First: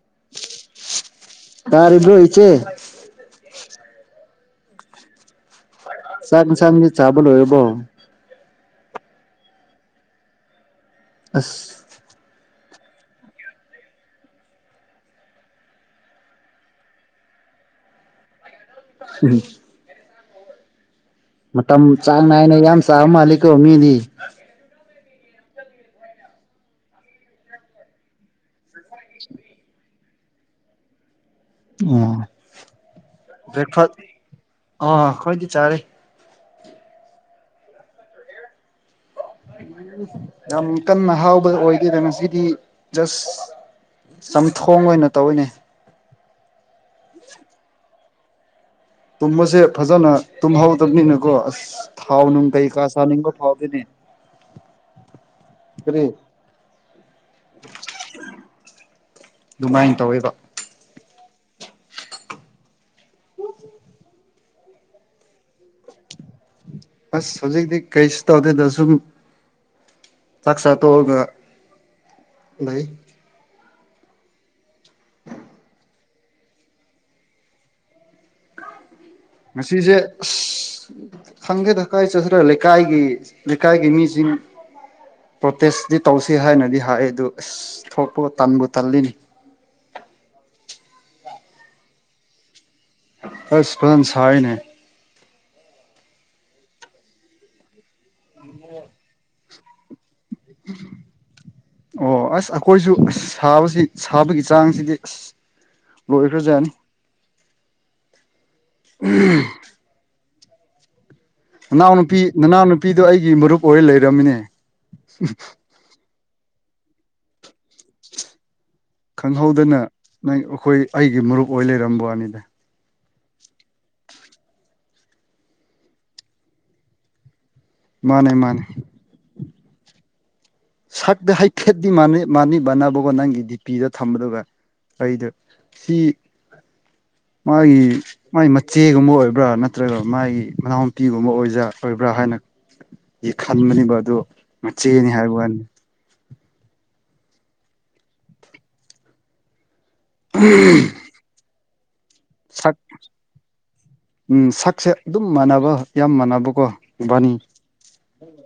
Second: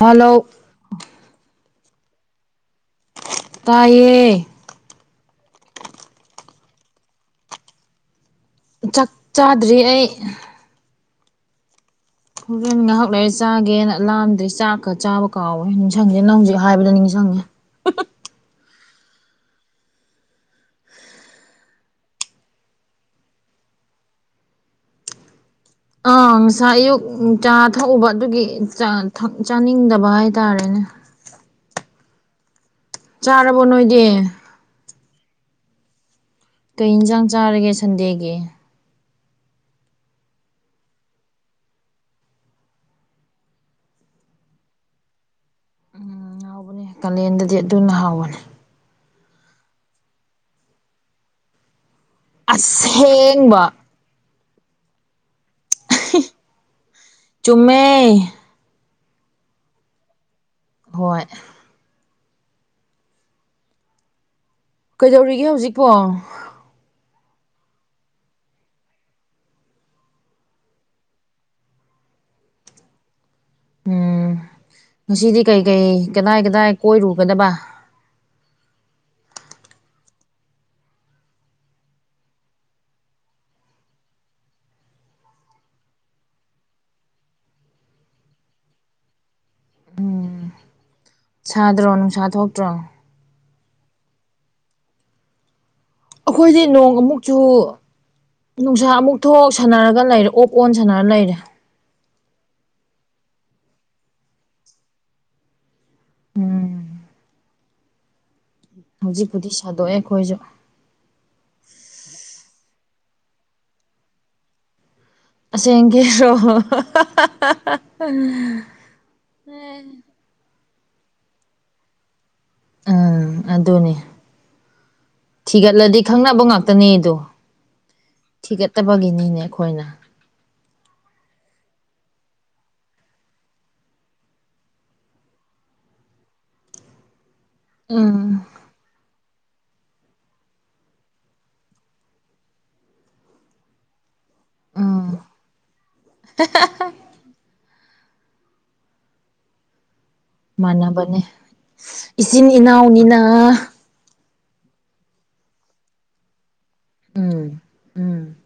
hello ꯇꯔꯤꯕ꯭ꯔꯣ ꯏꯆꯦ ꯇꯥꯏꯌꯦ ꯆꯪ ꯏꯟꯁꯥꯡꯗꯤ ꯆꯥꯕ ꯂꯣꯔꯏꯕꯣ ꯆꯥꯛ ꯆꯥꯗ꯭ꯔꯤ ꯑꯩ ꯑꯁ ꯍꯣꯔꯦꯟ ꯉꯥꯏꯍꯥꯛ ꯂꯩꯔ ꯆꯥꯒꯦꯅ ꯂꯥꯝꯗꯩ ꯆꯥꯛ ꯀꯥ ꯆꯥꯕ ꯀꯥꯎꯋꯦ ꯅꯤꯡꯁꯪꯗꯦ ꯅꯪ ꯍꯧꯖꯤꯛ ꯍꯥꯏꯕꯗ ꯅꯤꯡꯁꯪꯉꯦ ꯎꯝ ꯇꯝ ꯆꯥꯡ ꯅꯥꯏꯅ ꯌꯥꯝ ꯆꯥꯕ ꯃꯥꯂꯤ ꯀꯣ ꯃꯤꯗꯤ ꯑꯥ ꯉꯁꯥꯏ ꯑꯌꯨꯛ ꯆꯥ ꯊꯛꯎꯕ ꯑꯗꯨꯒꯤ ꯆꯥꯅꯤꯡꯗꯕ ꯍꯥꯏꯇꯥꯔꯦꯅꯦ ꯑꯣ ꯆꯥꯔꯕꯣ ꯕ꯭ꯔꯦꯛꯐꯥꯁ ꯅꯣꯏꯗꯤ ꯑꯥ ꯈꯣꯏꯗꯤ ꯆꯥꯔꯦ ꯀꯩ ꯏꯟꯁꯥꯡ ꯆꯥꯔꯒꯦ ꯁꯟꯗꯦꯒꯤ ꯌꯥꯝ ꯀꯟꯅ ꯍꯥꯎꯕ ꯑꯣꯏꯈꯤꯦꯗ ꯉꯁꯤꯗꯤ ꯖꯁ ꯆꯝꯊꯣꯡ ꯑꯣꯏꯅ ꯇꯧꯔꯤꯅꯦ ꯍꯥꯎꯕꯅꯦ ꯀꯥꯂꯦꯟꯗꯗꯤ ꯑꯗꯨꯅ ꯍꯥꯎꯕꯅꯤ ꯇꯨꯝꯕꯁꯦ ꯐꯖꯅ ꯇꯨꯝꯍꯧꯗꯕꯅꯤꯅꯀꯣ ꯑꯁ ꯊꯥꯎ ꯅꯨꯡ ꯀꯩꯀꯥ ꯁꯥꯅꯤꯡꯕ ꯑꯁꯦꯡꯕ ꯐꯥꯎꯗꯣꯏꯅꯦ ꯆꯨꯝꯃꯦ ꯑꯗꯨꯃꯥꯏꯅ ꯇꯧꯋꯦꯕ ꯍꯣꯏ ꯀꯩꯗꯧꯔꯤꯒꯦ ꯍꯧꯖꯤꯛꯄꯣ ꯑꯁ ꯍꯧꯖꯤꯛꯇꯤ ꯀꯩꯁꯨ ꯇꯧꯗꯦꯗ ꯁꯨꯝ ꯆꯥꯛꯆꯥ ꯊꯣꯛ ꯑ ꯒꯂꯩ ꯎꯝ ꯉꯁꯤꯗꯤ ꯀꯩ ꯀꯩ ꯀꯗꯥꯏ ꯀꯗꯥꯏ ꯀꯣꯏꯔꯨꯒꯗꯕ ꯉꯁꯤꯁꯦ ꯑꯁ ꯈꯪꯒꯦꯗꯀꯥꯏ ꯆꯠꯁꯤ꯭ꯔ ꯂꯩꯀꯥꯏꯒꯤ ꯂꯩꯀꯥꯏꯒꯤ ꯃꯤꯁꯤꯡ ꯄ꯭ꯔꯣꯇꯦꯁꯇꯤ ꯇꯧꯁꯤ ꯍꯥꯏꯅꯗꯤ ꯍꯥꯏꯑ ꯑꯗꯨ ꯑꯁ ꯊꯣꯛꯄꯨ ꯇꯟꯕꯨ ꯇꯜꯂꯤꯅꯤ ꯁꯥꯗ꯭ꯔꯣ ꯅꯨꯡꯁꯥ ꯊꯣꯛꯇ꯭ꯔꯣ ꯑꯁ ꯐꯁꯟ ꯁꯥꯏꯅꯦ ꯑꯩꯈꯣꯏꯗꯤ ꯅꯣꯡ ꯑꯃꯨꯛꯆꯨ ꯅꯨꯡꯁꯥ ꯑꯃꯨꯛ ꯊꯣꯛ ꯁꯥꯟꯅꯔꯒ ꯂꯩꯔꯦ ꯑꯣꯛ ꯑꯣꯟ ꯁꯥꯟꯅꯔ ꯂꯩꯔꯦ ꯑꯣ ꯑꯁ ꯑꯩꯈꯣꯏꯁꯨ ꯁꯥꯕꯁꯤ ꯁꯥꯕꯒꯤ ꯆꯥꯡꯁꯤꯗꯤ ꯑꯁ ꯂꯣꯏꯈ꯭ꯔꯖꯅꯤ ꯎꯝ ꯍꯧꯖꯤꯛꯄꯨꯗꯤ ꯁꯥꯗꯣꯛꯑꯦ ꯑꯩꯈꯣꯏꯁꯨ ꯅꯅꯥꯎꯅꯨꯄꯤ ꯅꯅꯥꯎꯅꯨꯄꯤꯗꯣ ꯑꯩꯒꯤ ꯃꯔꯨꯞ ꯑꯣꯏꯔ ꯂꯩꯔꯝꯃꯤꯅꯦ ꯆꯦꯡꯒꯤ ꯔꯣ ꯍ ꯍ ꯈꯪꯍꯧꯗꯅ ꯅꯪ ꯑꯩꯈꯣꯏ ꯑꯩꯒꯤ ꯃꯔꯨꯞ ꯑꯣꯏ ꯂꯩꯔꯝꯕ ꯋꯥꯅꯤꯗ ꯎꯝ ꯑꯗꯨꯅꯦ ꯊꯤꯒꯠꯂꯗꯤ ꯈꯪꯅꯕ ꯉꯥꯛꯇꯅꯦꯗꯣ ꯃꯥꯅꯦ ꯃꯥꯅꯦ ꯕꯒꯤꯅꯤꯅꯦ ꯑꯩꯈꯣꯏꯅ ꯁꯛꯇ ꯍꯥꯏꯐꯦꯠꯇꯗꯤ ꯃꯥꯅꯤꯕꯅꯕꯀꯣ ꯅꯪꯒꯤ ꯗꯤꯄꯤꯗ ꯊꯝꯕꯗꯨꯒ ꯑꯩꯗ ꯁꯤ [unintelligible] ꯃꯥꯒꯤ ꯎꯝ ꯃꯥ ꯃ ꯆꯦꯒꯨꯝꯕ ꯑꯣꯏꯕ꯭ꯔꯥ ꯅꯠꯇ꯭ꯔꯒ ꯃꯥꯒꯤ ꯃꯅꯥꯎꯨꯄꯤꯒꯨꯝꯕ ꯑꯣꯏꯖ ꯑꯣꯏꯕ꯭ꯔꯥ ꯍꯥꯏꯅ ꯈꯟꯕꯅꯦꯕ ꯑꯗꯨ ꯃꯆꯦꯅꯤ ꯍꯥꯏꯕ ꯋꯥꯅꯤ ꯍ ꯃꯥꯟꯅꯕꯅꯦ ꯏꯆꯤꯟ ꯁꯛ ꯏꯅꯥꯎꯅꯤꯅ ꯎꯝ ꯁꯛꯁꯦ ꯑꯗꯨꯝ ꯃꯥꯟꯅꯕ ꯌꯥꯝ ꯃꯥꯟꯅꯕꯀꯣꯕꯥꯅꯤ ꯎꯝ ꯎꯝ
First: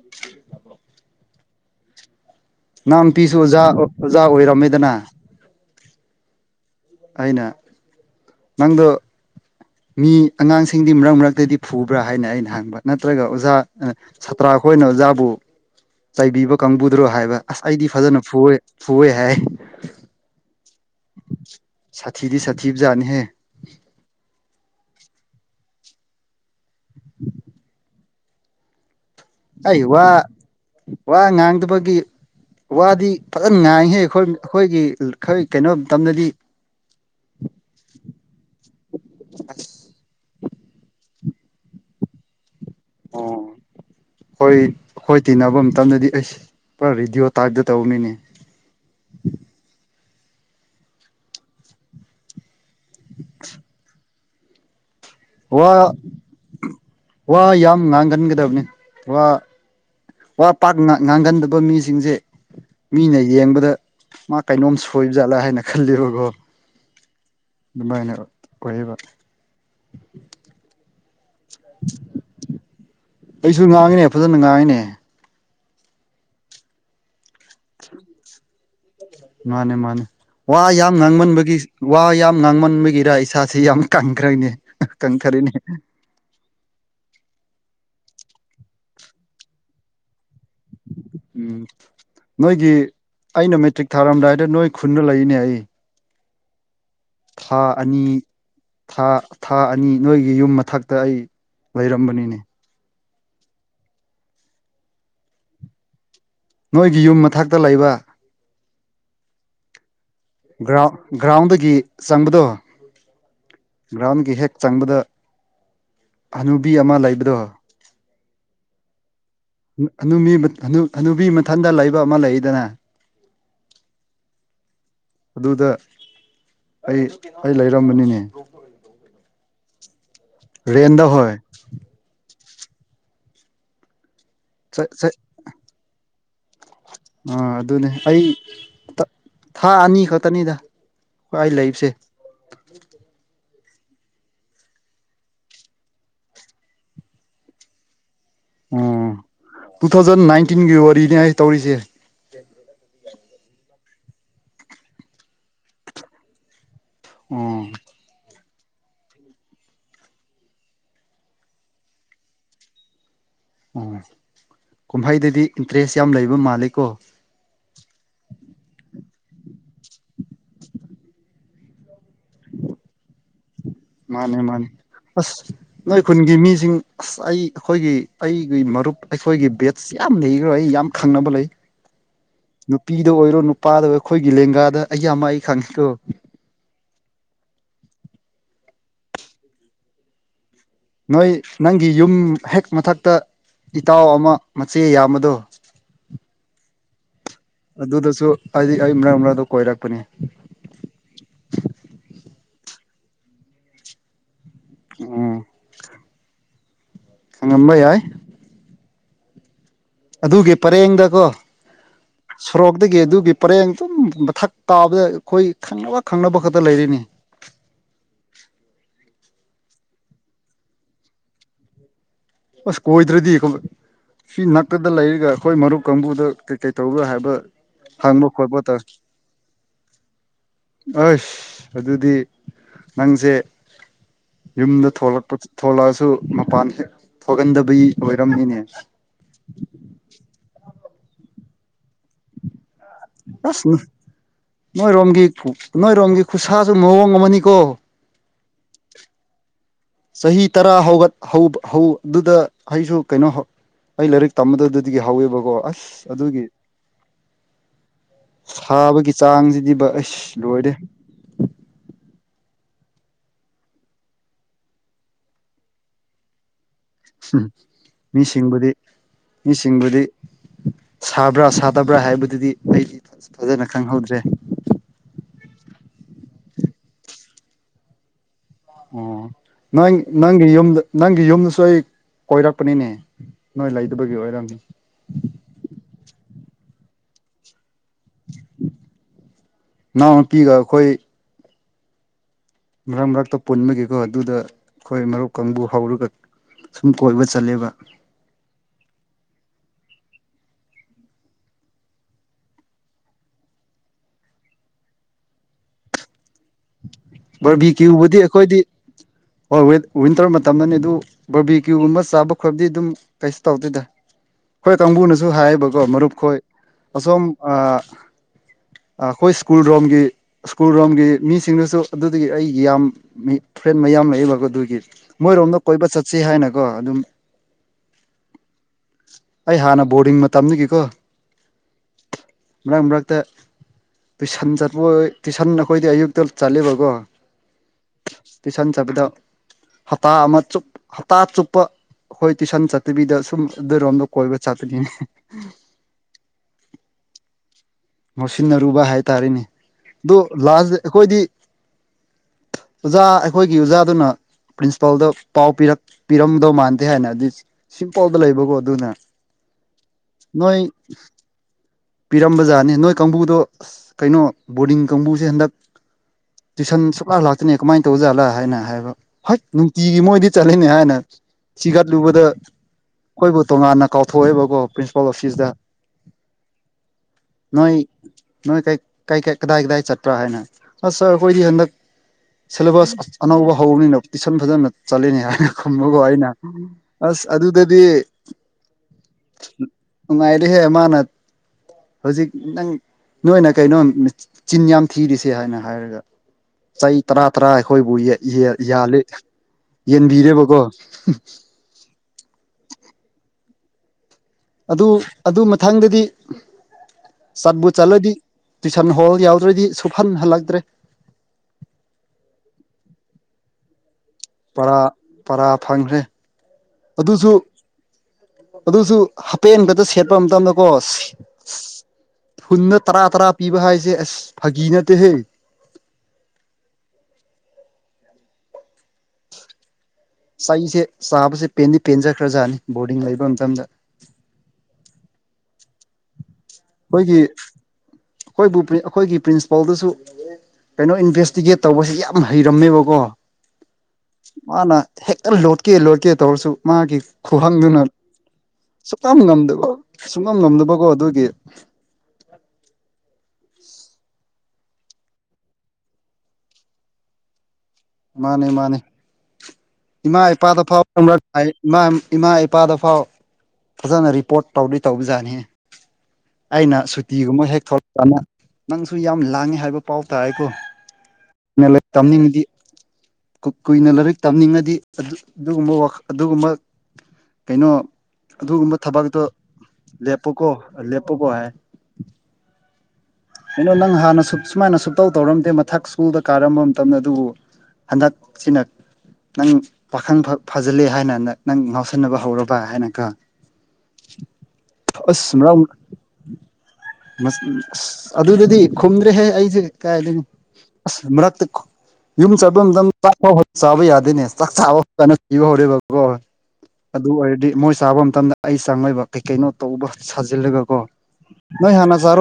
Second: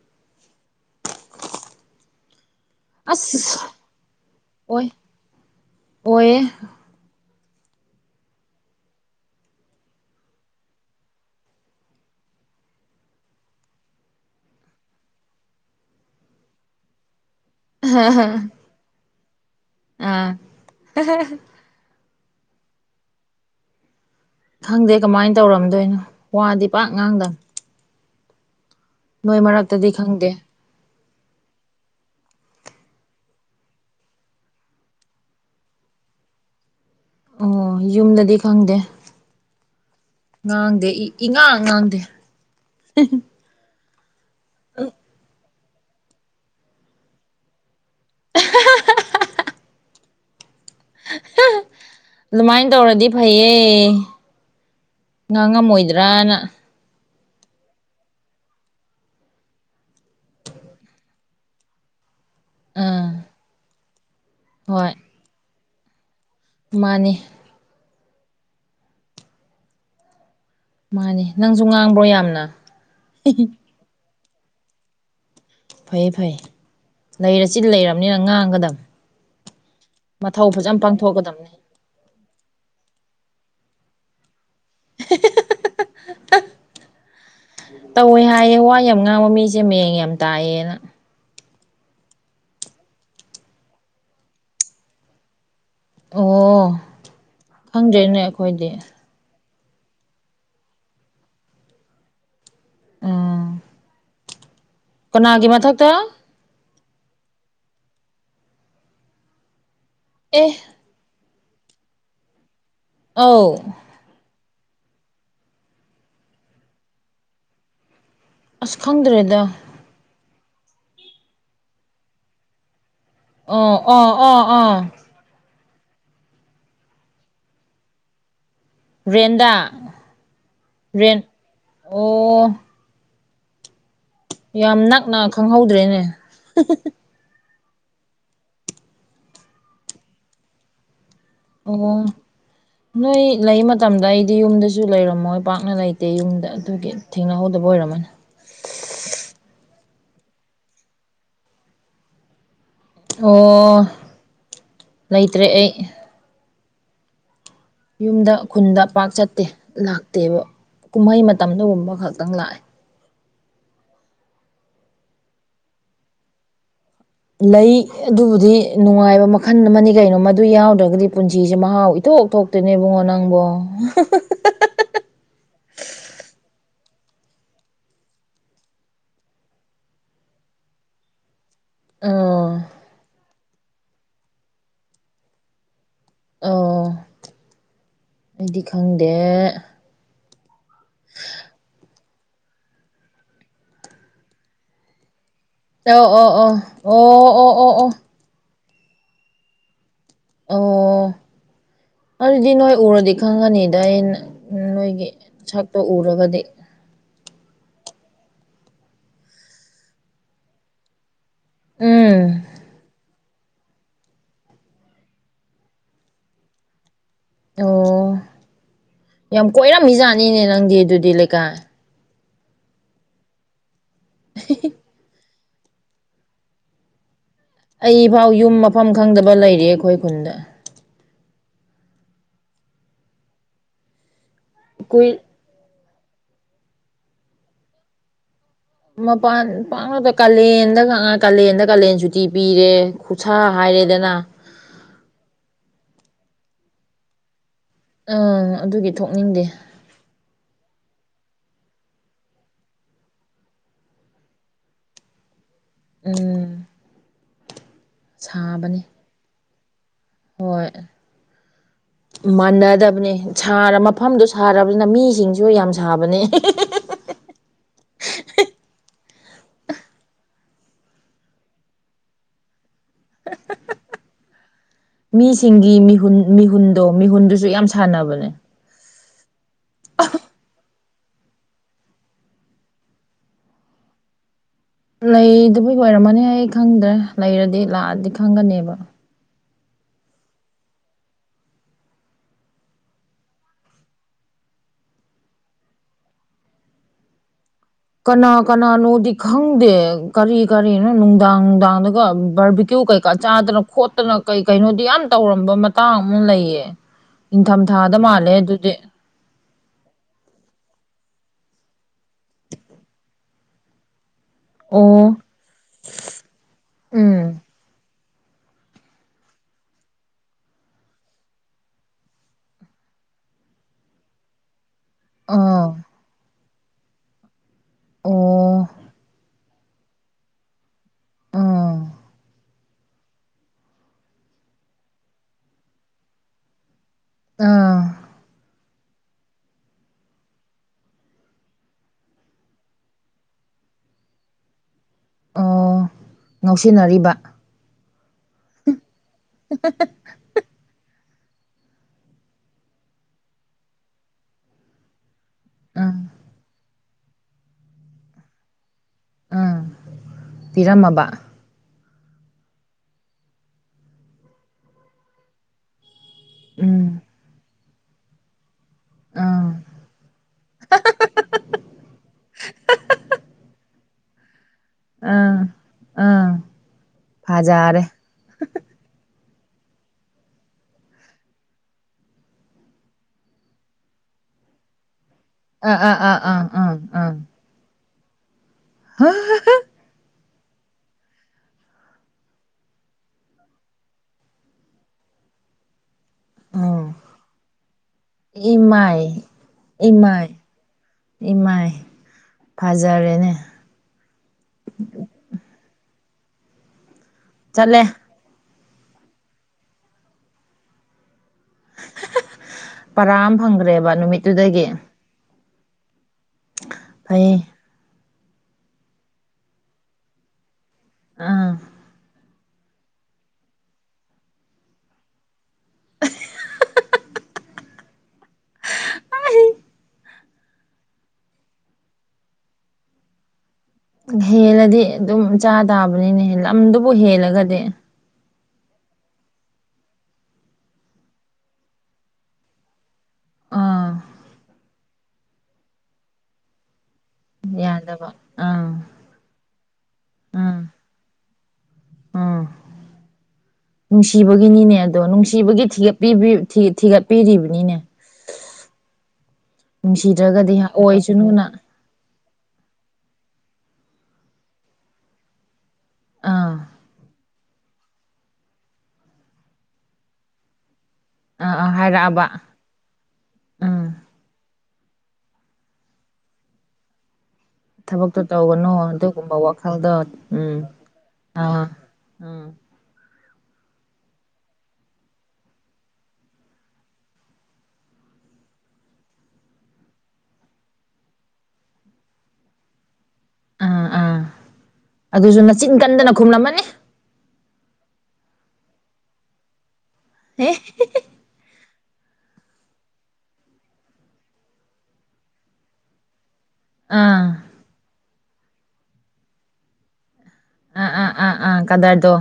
ꯅꯅꯥ ꯅꯨꯄꯤꯁꯨ ꯑꯁ ꯑꯣꯖꯥ ꯑꯣꯖꯥ ꯑꯣꯏꯔꯝꯃꯦꯗꯅ ꯑꯣꯏ ꯑꯦ ꯑꯩꯅ ꯅꯪꯗꯣ ꯃꯤ ꯑꯉꯥꯡꯁꯤꯡꯗꯤ ꯃꯔꯛ ꯃꯔꯛꯇꯗꯤ ꯐꯨꯕ꯭ꯔꯥ ꯍꯥꯏꯅ ꯑꯩꯅ ꯍꯪꯕ ꯅꯠꯇ꯭ꯔꯒ ꯑꯣꯖꯥ ꯁꯥꯇ꯭ꯔ ꯑꯩꯈꯣꯏꯅ ꯑꯣꯖꯥꯕꯨ ꯆꯥꯏꯕꯤꯕ ꯀꯥꯡꯕꯨꯗ꯭ꯔꯣ ꯍꯥꯏꯕ ꯑꯁ ꯑꯩꯗꯤ ꯐꯖꯅ ꯐ ꯐꯨꯑꯦ ꯍꯥꯏ ꯑ ꯁꯥꯊꯤꯗꯤ ꯁꯥꯊꯤꯕ ꯖꯥꯅꯤꯍꯦ ꯈꯪꯗꯦ ꯀꯃꯥꯏꯅ ꯇꯧꯔꯝꯗꯣꯏꯅꯣ ꯋꯥꯗꯤ ꯄꯥꯛ ꯉꯥꯡꯗꯅ ꯑꯩ ꯃꯔꯛꯇꯗꯤ ꯋꯥ ꯈꯪꯗꯦ ꯋꯥ ꯉꯥꯡꯗꯕꯒꯤ ꯋꯥꯗꯤ ꯐꯖꯅ ꯉꯥꯡꯍꯦ ꯑꯩꯈꯣꯏ ꯑꯩꯈꯣꯏꯒꯤ ꯈꯔ ꯀꯩꯅꯣ ꯃꯇꯝꯗꯗꯤ ꯑꯣ ꯌꯨꯝꯗꯗꯤ ꯈꯪꯗꯦ ꯉꯥꯡꯗꯦ ꯏ ꯏꯉꯥꯡ ꯉꯥꯡꯗꯦ ꯑꯈꫭꯏ ꯑꯈꫭꯏ ꯇꯤꯟꯅꯕ ꯃꯇꯝꯗꯗꯤ ꯑꯩꯁ ꯄꯨꯔꯥ ꯔꯦꯗꯤꯑꯣ ꯇꯥꯏꯞꯇ ꯇꯧꯕꯅꯤꯅꯦ [unintelligible] ꯑꯗꯨꯃꯥꯏ ꯇꯧꯔꯗꯤ ꯐꯩꯌꯦ ꯋꯥ ꯉꯥꯡꯉꯝꯃꯣꯏꯗ꯭ꯔꯅ ꯋꯥ ꯌꯥꯝ ꯉꯥꯡꯒꯟꯒꯗꯕꯅꯦ ꯋꯥ ꯋꯥ ꯄꯥꯛ ꯉꯥꯡꯒꯟꯗꯕ ꯃꯤꯁꯤꯡꯁꯦ ꯑꯥ ꯃꯤꯅ ꯌꯦꯡꯕꯗ ꯃꯥ ꯀꯩꯅꯣꯝ ꯍꯣꯏ ꯁꯣꯏꯕ ꯖꯥꯠꯂꯥ ꯍꯥꯏꯅ ꯈꯜꯂꯦꯕꯀꯣ ꯃꯥꯅꯤ ꯑꯗꯨꯃꯥꯏꯅ ꯑꯣꯏꯌꯦꯕ ꯃꯥꯅꯦ ꯅꯪꯁꯨ ꯉꯥꯡꯕ꯭ꯔꯣ ꯌꯥꯝꯅ ꯉꯥꯡꯉꯦ ꯐꯖꯅ ꯉꯥꯡꯉꯤꯅꯦ ꯐꯩ ꯐꯩ ꯂꯩꯔ ꯆꯤꯜ ꯂꯩꯔꯕꯅꯤꯅ ꯉꯥꯡꯒꯗꯝꯅꯦ ꯃꯥꯅꯦ ꯃꯥꯅꯦ ꯋꯥ ꯌꯥꯝ ꯄꯥꯡꯊꯣꯛꯀꯗꯕꯅꯤ ꯉꯥꯡꯃꯟꯕꯒꯤ ꯋꯥ ꯌꯥꯝ ꯉꯥꯡꯃꯟꯕꯒꯤꯔ ꯏꯁꯥꯁꯤ ꯌꯥꯝ ꯀꯪꯈ꯭ꯔꯦꯅꯦ ꯀꯪꯊꯔꯦꯅꯦ ꯇꯧꯋꯦ ꯍꯥꯏꯌꯦ ꯋꯥ ꯌꯥꯝ ꯉꯥꯡꯕ ꯃꯤꯁꯦ ꯃꯌꯦꯡ ꯌꯥꯝ ꯇꯥꯏꯌꯦꯅ ꯎꯝ ꯅꯣꯏꯒꯤ ꯑꯩꯅ ꯃꯦꯇ꯭ꯔꯤꯛ ꯊꯥꯔꯝꯗꯥꯏꯗ ꯅꯣꯏ ꯈꯨꯟꯗ ꯂꯩꯅꯦ ꯑꯩ ꯑꯣ ꯊꯥ ꯑꯅꯤ ꯈꯪꯗ꯭ꯔꯦꯅꯦ ꯑꯩꯈꯣꯏꯗꯤ ꯊꯥ ꯊꯥ ꯑꯅꯤ ꯅꯣꯏꯒꯤ ꯌꯨꯝ ꯃꯊꯛꯇ ꯑꯩ ꯂꯩꯔꯝꯕꯅꯤꯅꯦ ꯎꯝ ꯀꯅꯥꯒꯤ ꯃꯊꯛꯇ ꯅꯣꯏꯒꯤ ꯌꯨꯝ ꯃꯊꯛꯇ ꯂꯩꯕ ꯑꯦ ꯒ꯭ꯔꯥꯎꯟ ꯒ꯭ꯔꯥꯎꯟꯗꯒꯤ ꯆꯪꯕꯗꯣ ꯑꯧ ꯒ꯭ꯔꯥꯎꯟꯒꯤ ꯍꯦꯛ ꯆꯪꯕꯗ ꯍꯅꯨꯕꯤ ꯑꯃ ꯂꯩꯕꯗꯣ ꯑꯁ ꯈꯪꯗ꯭ꯔꯦꯗ ꯍꯥꯅꯨꯕꯤ ꯍꯥꯅꯨꯕꯤ ꯃꯊꯟꯗ ꯂꯩꯕ ꯑꯃ ꯂꯩꯗꯅ ꯑꯣ ꯑꯣ ꯑꯣ ꯑꯣ ꯑꯗꯨꯗ ꯑꯩ ꯑꯩ ꯂꯩꯔꯝꯕꯅꯤꯅꯦ ꯔꯦꯟꯗ ꯔꯦꯟꯗ ꯔꯦꯟ ꯍꯣꯏ ꯑꯣ ꯌꯥꯝ ꯆꯠ ꯆꯠ ꯅꯛꯅ ꯈꯪꯍꯧꯗ꯭ꯔꯦꯅꯦ ꯑꯥ ꯑꯗꯨꯅꯦ ꯑꯩ ꯇꯠ ꯊꯥ ꯑꯅꯤ ꯈꯛꯇꯅꯤꯗ ꯑꯩ ꯂꯩꯕꯁꯦ ꯑꯣ ꯅꯣꯏ ꯂꯩ ꯃꯇꯝꯗ ꯑꯩꯗꯤ ꯌꯨꯝꯗꯁꯨ ꯂꯩꯔꯝꯃꯣꯏ ꯄꯥꯛꯅ ꯂꯩꯇꯦ ꯌꯨꯝꯗ ꯑꯗꯨꯒꯤ ꯊꯦꯡꯅꯍꯧꯗꯕ ꯑꯣꯏꯔꯝꯃꯅꯤ ꯑꯣ ꯇꯨ ꯊꯥꯎꯖꯟ ꯅꯥꯏꯟꯇꯤꯟꯒꯤ ꯋꯥꯔꯤꯅꯦ ꯑꯩ ꯇꯧꯔꯤꯖꯦ ꯑꯣ ꯂꯩꯇ꯭ꯔꯦ ꯑꯩ ꯎꯝ ꯌꯨꯝꯗ ꯈꯨꯟꯗ ꯄꯥꯛ ꯆꯠꯇꯦ ꯂꯥꯛꯇꯦꯕ ꯀꯨꯝꯍꯩ ꯃꯇꯝꯗ ꯒꯨꯝꯕ ꯈꯛꯇꯪ ꯂꯥꯛꯑꯦ ꯑꯣ ꯀꯨꯝꯍꯩꯗꯗꯤ ꯏꯟꯇꯔꯦꯁ ꯌꯥꯝ ꯂꯩꯕ ꯃꯥꯜꯂꯦꯀꯣ ꯂꯩ ꯑꯗꯨꯕꯨꯗꯤ ꯅꯨꯡꯉꯥꯏꯕ ꯃꯈꯜ ꯑꯃꯅꯤ ꯀꯩꯅꯣ ꯃꯗꯨ ꯌꯥꯎꯗ꯭ꯔꯒꯗꯤ ꯄꯨꯟꯁꯤꯁꯦ ꯃꯍꯥꯎ ꯊꫭꯛ ꯊꯣꯛꯇꯣꯏꯅꯦ ꯏꯕꯨꯡꯉꯣ ꯅꯪꯕꯣ ꯃꯥꯅꯦ ꯃꯥꯅꯤ ꯑꯁ ꯅꯣꯏ ꯈꯨꯟꯒꯤ ꯃꯤꯁꯤꯡ ꯑꯁ ꯑꯩ ꯑꯩꯈꯣꯏꯒꯤ ꯑꯩꯒꯤ ꯃꯔꯨꯞ ꯑꯩꯈꯣꯏꯒꯤ ꯕꯦꯠꯁ ꯌꯥꯝ ꯂꯩꯈ꯭ꯔꯦ ꯑꯩ ꯌꯥꯝ ꯈꯪꯅꯕ ꯂꯩ ꯑꯥ ꯅꯨꯄꯤꯗ ꯑꯣꯏꯔꯣ ꯅꯨꯄꯥꯗ ꯑꯣꯏꯔꯣ ꯑꯩꯈꯣꯏꯒꯤ ꯂꯦꯡꯒꯥꯗ ꯑꯌꯥꯝꯕ ꯑꯩ ꯈꯪꯉꯤꯀꯣ ꯑꯣ ꯑꯩꯗꯤ ꯈꯪꯗꯦ ꯅꯣꯏ ꯅꯪꯒꯤ ꯌꯨꯝ ꯍꯦꯛ ꯃꯊꯛꯇ ꯏꯇꯥꯎ ꯑꯃ ꯃꯆꯦ ꯌꯥꯝꯕꯗꯣ ꯇ ꯑꯣ ꯑꯣ ꯑꯣ ꯑꯣ ꯑꯣ ꯑꯣ ꯑꯗꯨꯗꯁꯨ ꯑꯩꯗꯤ ꯑꯩ ꯃꯔꯛ ꯃꯔꯛꯗ ꯀꯣꯏꯔꯛꯄꯅꯤ ꯑꯣ ꯑꯗꯨꯗꯤ ꯅꯣꯏ ꯎꯔꯗꯤ ꯈꯪꯉꯅꯤꯗ ꯑꯩꯅ ꯅꯣꯏꯒꯤ ꯎꯝ ꯁꯛꯇꯣ ꯎꯔꯒꯗꯤ ꯈꯪꯉꯝꯕ ꯌꯥꯏ ꯑꯗꯨꯒꯤ ꯄꯔꯦꯡꯗꯀꯣ ꯎꯝ ꯁꯣꯔꯣꯛꯇꯒꯤ ꯑꯗꯨꯒꯤ ꯄꯔꯦꯡ ꯁꯨꯝ ꯃꯊꯛ ꯇꯥꯕꯗ ꯑꯩꯈꯣꯏ ꯈꯪꯅꯕ ꯈꯪꯅꯕ ꯈꯛꯇ ꯂꯩꯔꯤꯅꯤ ꯑꯣ ꯌꯥꯝ ꯀꯣꯏꯔꯝꯃꯤꯖꯥꯠꯅꯤꯅꯦ ꯅꯪꯗꯤ ꯑꯗꯨꯗꯤ ꯂꯩꯀꯥꯏ ꯑꯁ ꯀꯣꯏꯗꯔꯗꯤ ꯁꯤ ꯅꯛꯗ ꯂꯩꯔꯒ ꯍꯣꯏ ꯃꯔꯨꯞ ꯀꯥꯡꯕꯨꯗ ꯀꯩꯀꯩ ꯇꯧꯕꯥ ꯍꯥꯏꯕ ꯍꯪꯕ ꯑꯩꯐꯥꯎ ꯌꯨꯝ ꯈꯣꯠꯄ ꯇꯧ ꯃꯐꯝ ꯈꯪꯗꯕ ꯂꯩꯔꯤ ꯑꯩꯈꯣꯏ ꯈꯨꯟꯗ ꯑꯁ ꯑꯗꯨꯗꯤ ꯅꯪꯁꯦ ꯌꯨꯝꯗ ꯀꯨꯏ ꯊꯣꯛꯂꯛꯄ ꯊꯣꯛꯂꯛꯑꯁꯨ ꯃꯄꯥꯟ ꯍꯦꯛ ꯊꯣꯛꯍꯟꯗꯕꯒꯤ ꯑꯣꯏꯔꯝꯃꯤꯅꯦ ꯃꯄꯥꯟꯂꯗ ꯀꯥꯂꯦꯟꯗ ꯀꯥꯂꯦꯟꯗ ꯀꯥꯂꯦꯟ ꯁꯨꯇꯤ ꯄꯤꯔꯦ ꯈꯨꯠꯁꯥ ꯑꯁ ꯍꯥꯏꯔꯦꯗꯅ ꯅꯣꯏꯔꯣꯝꯒꯤ ꯅꯣꯏꯔꯣꯝꯒꯤ ꯈꯨꯠꯁꯥꯁꯨ ꯃꯑꯣꯡ ꯑꯃꯅꯤꯀꯣ ꯑꯪ ꯑꯗꯨꯒꯤ ꯊꯣꯛꯅꯤꯡꯗꯦ ꯆꯍꯤ ꯇꯔꯥ ꯍꯧꯒꯠ ꯑꯗꯨꯗ ꯑꯩꯁꯨ ꯀꯩꯅꯣ ꯑꯩ ꯂꯥꯏꯔꯤꯛ ꯇꯝꯕꯗ ꯗꯒꯤ ꯍꯧꯋꯦꯕꯀꯣ ꯑꯁ ꯑꯗꯨꯒꯤ ꯎꯝ ꯁꯥꯕꯅꯤ ꯁꯥꯕꯒꯤ ꯆꯥꯡꯁꯤꯗꯤ ꯕ ꯑꯁ ꯍꯣꯏ ꯂꯣꯏꯔꯦ ꯃꯥꯟꯅꯗꯕꯅꯦ ꯁꯥꯔ ꯃꯐꯝꯗꯣ ꯁꯥꯔꯕꯅꯤꯅ ꯃꯤꯁꯤꯡꯁꯨ ꯌꯥꯝ ꯁꯥꯕꯅꯦ ꯎ ꯃꯤꯁꯤꯡꯕꯨꯗꯤ ꯃꯤꯁꯤꯡꯕꯨꯗꯤ ꯁꯥꯕ꯭ꯔꯥ ꯁꯥꯗꯕ꯭ꯔꯥ ꯍꯥꯏꯕꯗꯨꯗꯤ ꯑꯩꯗꯤ ꯐꯖꯅ ꯈꯪꯍꯧꯗ꯭ꯔꯦ ꯃꯤꯁꯤꯡꯒꯤ ꯃꯤꯍꯨꯟ ꯃꯤꯍꯨꯟꯗꯣ ꯃꯤꯍꯨꯟꯗꯨꯁꯨ ꯌꯥꯝ ꯁꯥꯟꯅꯕꯅꯦ ꯑꯣ ꯅꯪ ꯅꯪꯒꯤ ꯌꯨꯝꯗ ꯅꯪꯒꯤ ꯌꯨꯝꯗꯁꯨ ꯑꯩ ꯀꯣꯏꯔꯛꯄꯅꯤꯅꯦ ꯅꯣꯏ ꯂꯩꯗꯕꯒꯤ ꯑꯣꯏꯔꯝꯅꯤ ꯂꯩꯗꯕꯩ ꯑꯣꯏꯔꯝꯃꯅꯤ ꯑꯩ ꯈꯪꯗ꯭ꯔꯦ ꯂꯩꯔꯗꯤ ꯂꯥꯛꯑꯗꯤ ꯈꯪꯒꯅꯦꯕ ꯏꯅꯥꯎ ꯅꯨꯄꯤꯒ ꯑꯩꯈꯣꯏ ꯃꯔꯛ ꯃꯔꯛꯇ ꯄꯨꯟꯕꯒꯤꯀꯣ ꯑꯗꯨꯗ ꯑꯩꯈꯣꯏ ꯃꯔꯨꯞ ꯀꯥꯡꯕꯨ ꯍꯧꯔꯒ ꯁꯨꯝ ꯀꯣꯏꯕ ꯆꯠꯂꯦꯕ ꯀꯅꯥ ꯀꯅꯥꯅꯣꯗꯤ ꯈꯪꯗꯦ ꯀꯔꯤ ꯀꯔꯤꯅꯣ ꯅꯨꯡꯗꯥꯡ ꯅꯨꯡꯗꯥꯡꯗꯒ ꯕꯔꯕꯤꯀ꯭ꯌꯨ ꯀꯩ ꯆꯥꯗꯅ ꯈꯣꯠꯇꯅ ꯀꯩ ꯀꯩꯅꯣꯗꯤ ꯌꯥꯝ ꯇꯧꯔꯝꯕ ꯃꯇꯥꯡ ꯑꯃ ꯂꯩꯌꯦ ꯕꯔꯕꯤ ꯅꯤꯡꯊꯝꯊꯥꯗ ꯀ꯭ꯌꯨꯕꯨꯗꯤ ꯃꯥꯜꯂꯦ ꯑꯩꯈꯣꯏꯗꯤ ꯑꯗꯨꯗꯤ ꯍꯣꯏ ꯋꯤꯟꯇꯔ ꯃꯇꯝꯗꯅꯤ ꯑꯗꯨ ꯕꯔꯕꯤ ꯀ꯭ꯌꯨꯒꯨꯝꯕ ꯆꯥꯕ ꯈꯠꯕꯗꯤ ꯑꯗꯨꯝ ꯀꯩꯁꯨ ꯇꯧꯗꯣꯏꯗ ꯍꯣꯏ ꯑꯣ ꯀꯥꯡꯕꯨꯅꯁꯨ ꯍꯥꯏꯌꯦꯕꯀꯣ ꯃꯔꯨꯞ ꯈꯣꯏ ꯎꯝ ꯑꯁꯣꯝ ꯑꯩꯈꯣꯏ ꯁ꯭ꯀꯨꯜ ꯔꯣꯝꯒꯤ ꯁ꯭ꯀꯨꯜ ꯔꯣꯝꯒꯤ ꯃꯤꯁꯤꯡꯗꯨꯁꯨ ꯑꯗꯨꯗꯒꯤ ꯑꯩꯒꯤ ꯌꯥꯝ ꯃꯤ ꯐ꯭ꯔꯦꯟ ꯃꯌꯥꯝ ꯂꯩꯕ ꯑꯗꯨꯒꯤ ꯃꯣꯏꯔꯣꯝꯗ ꯑꯥ ꯀꯣꯏꯕ ꯆꯠꯁꯤ ꯍꯥꯏꯅꯀꯣ ꯑꯗꯨꯝ ꯑꯣ ꯑꯩ ꯍꯥꯟꯅ ꯕꯣꯔꯗꯤꯡ ꯃꯇꯝꯗꯒꯤꯀꯣ ꯑꯥ ꯃꯔꯛ ꯃꯔꯛꯇ ꯇꯨꯏꯁꯟ ꯆꯠꯄ ꯇꯨꯏꯁꯟ ꯑꯩꯈꯣꯏꯗꯤ ꯑꯌꯨꯛꯇ ꯆꯠꯂꯦꯕꯀꯣ ꯑꯥ ꯇꯨꯏꯁꯟ ꯆꯠꯄꯗ ꯍꯞꯇꯥ ꯑꯃ ꯍꯇꯥ ꯆꯨꯞꯄ ꯍꯣꯏ ꯇꯨꯏꯁꯟ ꯆꯠꯇꯕꯤꯗ ꯁꯨꯝ ꯑꯗꯨꯔꯣꯝꯗ ꯀꯣꯏꯕ ꯆꯠꯄꯅꯤꯅꯦ ꯑꯣ ꯉꯥꯎꯁꯤꯟꯅꯔꯤꯕ ꯉꯣꯠꯁꯤꯟꯅꯔꯨꯕ ꯍꯥꯏꯇꯥꯔꯦꯅꯦ ꯑꯗꯨꯣ ꯂꯥꯁ ꯑꯩꯈꯣꯏꯗꯤ ꯑꯣꯖꯥ ꯑꯩꯈꯣꯏꯒꯤ ꯑꯣꯖꯥꯗꯨꯅ ꯄ꯭ꯔꯤꯟꯁꯤꯄꯥꯜꯗ ꯄꯥꯎ ꯄꯤꯔꯛ ꯎꯝ ꯄꯤꯔꯝꯗꯧ ꯃꯥꯟꯗꯦ ꯍꯥꯏꯅ ꯑꯗꯨ ꯁꯤꯝꯄꯜꯗ ꯂꯩꯕꯀꯣ ꯑꯗꯨꯅ ꯎꯝ ꯅꯣꯏ ꯄꯤꯔꯝꯃꯕ ꯄꯤꯔꯝ ꯕꯖꯥꯅꯤ ꯅꯣꯏ ꯀꯥꯡꯕꯨꯗꯣ ꯀꯩꯅꯣ ꯕꯣꯔꯗꯤꯡ ꯀꯥꯡꯕꯨꯁꯦ ꯍꯟꯗꯛ ꯇꯨꯏꯁꯟ ꯎꯝ ꯁꯨꯛꯂꯥꯡ ꯂꯥꯛꯇꯦꯅꯦ ꯀꯃꯥꯏꯅ ꯇꯧꯖꯠꯂ ꯍꯥꯏꯅ ꯍꯥꯏꯕ ꯑ ꯍꯣꯏꯠ ꯑꯥ ꯅꯨꯡꯇꯤꯒꯤ ꯃꯣꯏꯗꯤ ꯆꯠꯂꯤꯅꯦ ꯍꯥꯏꯅ ꯊꯤꯒꯠꯂꯨꯕꯗ ꯈꯣꯏꯕꯨ ꯇꯣꯉꯥꯟꯅ ꯀꯥꯎꯊꯣꯛꯑꯦꯕꯀꯣ ꯄ꯭ꯔꯤꯟꯁꯤꯄꯥꯜ ꯑꯥ ꯑꯣꯐꯤꯁꯇ ꯑꯥ ꯅꯣꯏ ꯐꯖꯔꯦ ꯅꯣꯏ ꯀꯥꯏ ꯀꯥꯏ ꯀꯗꯥꯏ ꯀꯗꯥꯏ ꯆꯠꯄ꯭ꯔꯥ ꯍꯥꯏꯅ ꯑꯁ ꯁꯥꯔ ꯑꯩꯈꯣꯏꯗꯤ ꯍꯟꯗꯛ ꯁꯤꯂꯦꯕꯁ ꯑꯅꯧꯕ ꯍꯧꯕꯅꯤꯅ ꯇꯨꯏꯁꯟ ꯐꯖꯅ ꯆꯠꯂꯤꯅꯤ ꯍꯥꯏꯅ ꯑꯥ ꯑꯥ ꯈꯨꯝꯕꯒꯣ ꯑꯥ ꯑꯩꯅ ꯑꯥ ꯑꯥ ꯑꯥ ꯑꯁ ꯑꯗꯨꯗꯗꯤ [unintelligible] ꯅꯨꯡꯉꯥꯏꯔꯤꯍꯦ ꯃꯥꯅ ꯍꯧꯖꯤꯛ ꯅꯪ ꯅꯣꯏꯅ ꯀꯩꯅꯣ ꯆꯤꯟ ꯌꯥꯝ ꯊꯤꯔꯤꯁꯦ ꯍꯥꯏꯅ ꯍꯥꯏꯔꯒ ꯎꯝ ꯆꯍꯤ ꯇꯔꯥ ꯇꯔꯥ ꯑꯩꯈꯣꯏꯕꯨ ꯌꯥꯜꯂꯤ ꯏꯃꯥꯏ ꯏꯃꯥꯏ ꯌꯦꯟꯕꯤꯔꯦꯕꯀꯣ ꯏꯃꯥꯏ ꯐꯖꯔꯦꯅꯦ ꯑꯗꯨ ꯑꯗꯨ ꯃꯊꯥꯡꯗꯗꯤ ꯆꯠꯕꯨ ꯆꯠꯂꯦ ꯆꯠꯂꯗꯤ ꯇꯨꯏꯁꯟ ꯍꯣꯜ ꯌꯥꯎꯗ꯭ꯔꯗꯤ ꯁꯨꯞꯍꯟ ꯍꯜꯂꯛꯇ꯭ꯔꯦ ꯄꯔꯥ ꯑꯃ ꯐꯪꯒ꯭ꯔꯦꯕ ꯅꯨꯃꯤꯠ ꯄꯔꯥ ꯄꯔꯥ ꯐꯪꯈ꯭ꯔꯦ ꯑꯗꯨꯁꯨ ꯐꯩꯌꯦ ꯑꯗꯨꯁꯨ ꯍꯥꯞꯄꯦꯟ ꯈꯛꯇ ꯁꯦꯠꯄ ꯃꯇꯝꯗꯀꯣ ꯑꯥ [unintelligible] ꯇꯔꯥ ꯇꯔꯥ ꯄꯤꯕ ꯍꯥꯏꯁꯦ ꯑꯁ ꯐꯥꯒꯤ ꯅꯠꯇꯦꯍꯦ ꯆꯩꯁꯦ ꯆꯥꯕꯁꯦ ꯄꯦꯟꯗꯤ ꯄꯦꯟꯖꯈ꯭ꯔꯖꯥꯠꯅꯤ ꯕꯣꯔꯗꯤꯡ ꯂꯩꯕ ꯃꯇꯝꯗ ꯍꯦꯜꯂꯗꯤ ꯑꯗꯨꯝ ꯆꯥ ꯇꯥꯕꯅꯤꯅꯦ ꯂꯝꯗꯨꯕꯨ ꯍꯦꯜꯂꯒꯗꯤ ꯈꯣꯏꯕꯨ ꯄ꯭ꯔꯤꯟ ꯑꯩꯈꯣꯏꯒꯤ ꯄ꯭ꯔꯤꯟꯁꯤꯄꯥꯜꯗꯨꯁꯨ ꯀꯩꯅꯣ ꯏꯟꯚꯦꯁꯇꯤꯒꯦꯠ ꯇꯧꯕꯁꯤ ꯌꯥꯝ ꯍꯩꯔꯝꯃꯦꯕꯀꯣ ꯑꯥ ꯃꯥꯅ ꯍꯦꯛꯇ ꯂꯣꯠꯀꯦ ꯂꯣꯠꯀꯦ ꯇꯧꯔꯁꯨ ꯃꯥꯒꯤ ꯈꯨꯍꯪꯗꯨꯅ ꯌꯥꯗꯕ ꯑꯥ ꯁꯨꯡꯉꯝ ꯉꯝꯗꯕ ꯁꯨꯡꯉꯝ ꯎꯝ ꯉꯝꯗꯕꯀꯣ ꯑꯗꯨꯒꯤ ꯎꯝ ꯅꯨꯡꯁꯤꯕꯒꯤꯅꯤꯅꯦ ꯑꯗꯣ ꯅꯨꯡꯁꯤꯕꯒꯤ ꯊꯤꯒꯠꯄꯤ ꯊꯤꯒꯠꯄꯤꯔꯤꯕꯅꯤꯅꯦ ꯃꯥꯟꯅꯦ ꯃꯥꯟꯅꯦ ꯏꯃꯥ ꯅꯨꯡꯁꯤꯗ꯭ꯔꯒꯗꯤ ꯏꯄꯥꯗ ꯐꯥꯎꯕ ꯑꯣꯏꯁꯅꯨꯅ [inaudible] ꯏꯃꯥ ꯏꯃꯥ ꯏꯄꯥꯗꯐꯥꯎ ꯐꯖꯅ ꯔꯤꯄꯣꯔꯠ ꯇꯧꯗꯤ ꯇꯧꯕꯖꯥꯠꯅꯤꯍꯦ ꯑꯥ ꯑꯩꯅ ꯁꯨ ꯇꯤꯒꯨꯝꯕ ꯍꯦꯛ ꯊꯣꯛꯂꯛꯀꯥꯟꯁ ꯅꯪꯁꯨ ꯌꯥꯝ ꯂꯥꯡꯉꯤ ꯍꯥꯏꯕ ꯄꯥꯎ ꯇꯥꯏꯀꯣ ꯑꯥ ꯑꯥ ꯍꯥꯏꯔꯛꯑꯕ ꯇꯝꯅꯤꯡꯉꯗꯤ ꯀꯨ ꯀꯨꯏꯅ ꯎꯝ ꯂꯥꯏꯔꯤꯛ ꯇꯥꯅꯤꯡꯉꯗꯤ ꯗꯤ ꯑꯗꯨꯒꯨꯝꯕ ꯋꯥꯈꯜ ꯑꯗꯨꯒꯨꯝꯕ ꯀꯩꯅꯣ ꯊꯕꯛꯇꯣ ꯇꯧꯒꯅꯨ ꯑꯗꯨꯒꯨꯝꯕ ꯊꯕꯛꯇꯣ ꯑꯗꯨꯒꯨꯝꯕ ꯋꯥꯈꯜꯗꯣ ꯂꯦꯞꯄꯣꯀꯣ ꯎꯝ ꯂꯦꯞꯄꯣꯀꯣ ꯍꯥꯏ ꯑꯥ ꯎꯝ ꯀꯩꯅꯣ ꯅꯪ ꯍꯥꯟꯅ ꯁ ꯁꯨꯃꯥꯏꯅ ꯁꯨꯇꯧ ꯇꯧꯔꯝꯗꯦ ꯃꯊꯛ ꯁ꯭ꯀꯨꯜꯗ ꯀꯥꯔꯝꯕ ꯃꯇꯝꯗ ꯑꯗꯨꯕꯨ ꯍꯟꯗꯛ ꯁꯤꯅ ꯅꯪ ꯄꯥꯈꯪ ꯐ ꯐꯥꯖꯜꯂꯦ ꯍꯥꯏꯅ ꯅꯪ ꯉꯥꯎꯁꯟꯅꯕ ꯍꯧꯔꯕ ꯍꯥꯏꯅꯀꯣ ꯑꯥ ꯑꯥ ꯑꯗꯨꯁꯨ ꯅꯆꯤꯟ ꯀꯟꯗꯅ ꯈꯨꯝꯂꯝꯃꯅꯤ [unintelligible] ꯑꯗꯨꯗꯤ ꯈꯨꯝꯗ꯭ꯔꯦꯍꯦ ꯑꯩꯁꯦ ꯀꯥꯏꯗꯩ ꯑꯦ ꯑꯁ ꯃꯔꯛꯇ ꯌꯨꯝ ꯆꯠꯄ ꯃꯇꯝꯗ ꯆꯥꯛ ꯆꯥꯕ ꯌꯥꯗꯦꯅꯦ ꯆꯥꯛ ꯆꯥꯕ ꯐꯖꯅ ꯊꯤꯕ ꯍꯧꯔꯦꯕꯀꯣ ꯑꯗꯨ ꯑꯥ ꯑꯣꯏꯔꯗꯤ ꯃꯣꯏ ꯆꯥꯕ ꯃꯇꯝꯗ ꯑꯩ ꯆꯪꯂꯩꯕ ꯀꯩ ꯀꯩꯅꯣ ꯇꯧꯕ ꯁꯥꯖꯤꯜꯂꯒ ꯑ ꯑ ꯑ ꯑ ꯀꯗꯔꯗꯣ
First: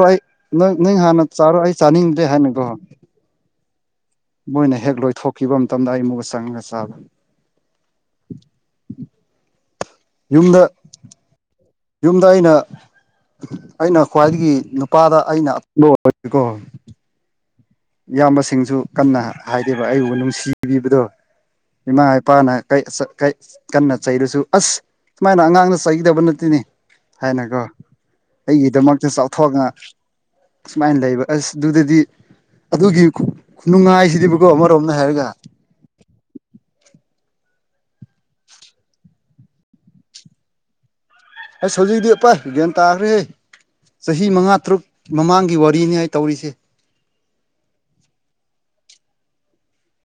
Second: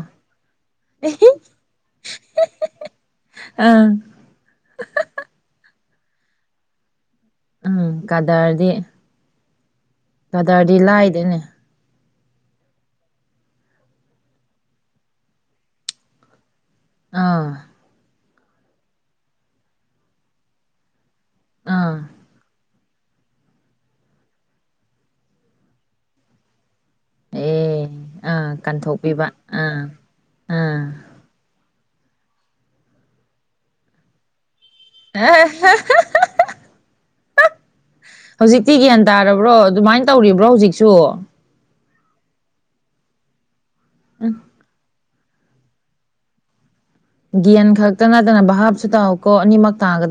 ꯅꯪ ꯍꯥꯟꯅ ꯆꯥꯔꯣ ꯑꯩ ꯆꯥꯅꯤꯡꯗꯦ ꯍꯥꯏꯅꯀꯣ ꯑꯥ ꯃꯣꯏꯅ ꯍꯦꯛ ꯂꯣꯏꯊꯣꯛꯈꯤꯕ ꯃꯇꯝꯗ ꯑꯩ ꯃꯨꯛ ꯆꯪꯉꯒ ꯆꯥꯕ ꯎꯝ ꯀꯗꯔꯗꯤ ꯌꯨꯝꯗ ꯀꯗꯔꯗꯤ ꯂꯥꯏꯗꯦꯅꯦ ꯌꯨꯝꯗ ꯑꯩꯅ ꯑꯩꯅ ꯈ꯭ꯋꯥꯏꯗꯒꯤ ꯅꯨꯄꯥꯗ ꯑꯩꯅ [inaudible] ꯑꯣꯏꯀꯣ ꯑꯥ ꯏꯌꯥꯝꯕꯁꯤꯡꯁꯨ ꯀꯟꯅ ꯍꯥꯏꯗꯦꯕ ꯑꯩꯕꯨ ꯅꯨꯡꯁꯤꯕꯤꯕꯗꯣ ꯑꯥ ꯏꯃꯥ ꯏꯄꯥꯅ ꯀꯩ ꯆ ꯀꯩ ꯆ ꯀꯟꯅ ꯆꯩꯔꯁꯨ ꯑꯁ ꯁꯨꯃꯥꯏꯅ ꯑꯉꯥꯡꯗ ꯆꯩꯒꯗꯕ ꯅꯠꯇꯦꯅꯦ ꯍꯥꯏꯅꯀꯣ ꯑꯦ ꯑꯥ ꯑꯩꯒꯤꯗꯃꯛꯇ ꯀꯟꯊꯣꯛꯄꯤꯕ ꯆꯥꯎꯊꯣꯛꯅ ꯑꯥ ꯑꯥ ꯁꯨꯃꯥꯏꯟ ꯂꯩꯕ ꯑꯁ ꯑꯗꯨꯗꯗꯤ ꯑꯗꯨꯒꯤ ꯈꯨ ꯈꯨꯅꯨꯡꯉꯥꯏꯁꯤꯗꯤꯕꯀꯣ ꯑꯃꯔꯣꯝꯗ ꯍꯥꯏꯔꯒ [unintelligible] ꯍꯧꯖꯤꯛꯇꯤ ꯒ꯭ꯌꯥꯟ ꯇꯥꯔꯕ꯭ꯔꯣ ꯑꯗꯨꯃꯥꯏꯟ ꯇꯧꯔꯤꯕ꯭ꯔꯣ ꯍꯧꯖꯤꯛꯁꯨ ꯑꯩꯁ ꯍꯧꯖꯤꯛꯇꯤ ꯄꯥꯏ ꯒ꯭ꯌꯥꯟ ꯇꯥꯒ꯭ꯔꯦꯍꯦ ꯆꯍꯤ ꯃꯉꯥ ꯇꯔꯨꯛ ꯃꯃꯥꯡꯒꯤ ꯋꯥꯔꯤꯅꯤ ꯑꯩ ꯇꯧꯔꯤꯁꯦ ꯒꯦꯟ ꯈꯛꯇ ꯅꯠꯇꯅ ꯚꯥꯞꯁꯨ ꯇꯥꯎꯀꯣ ꯑꯅꯤꯃꯛ ꯇꯥꯒ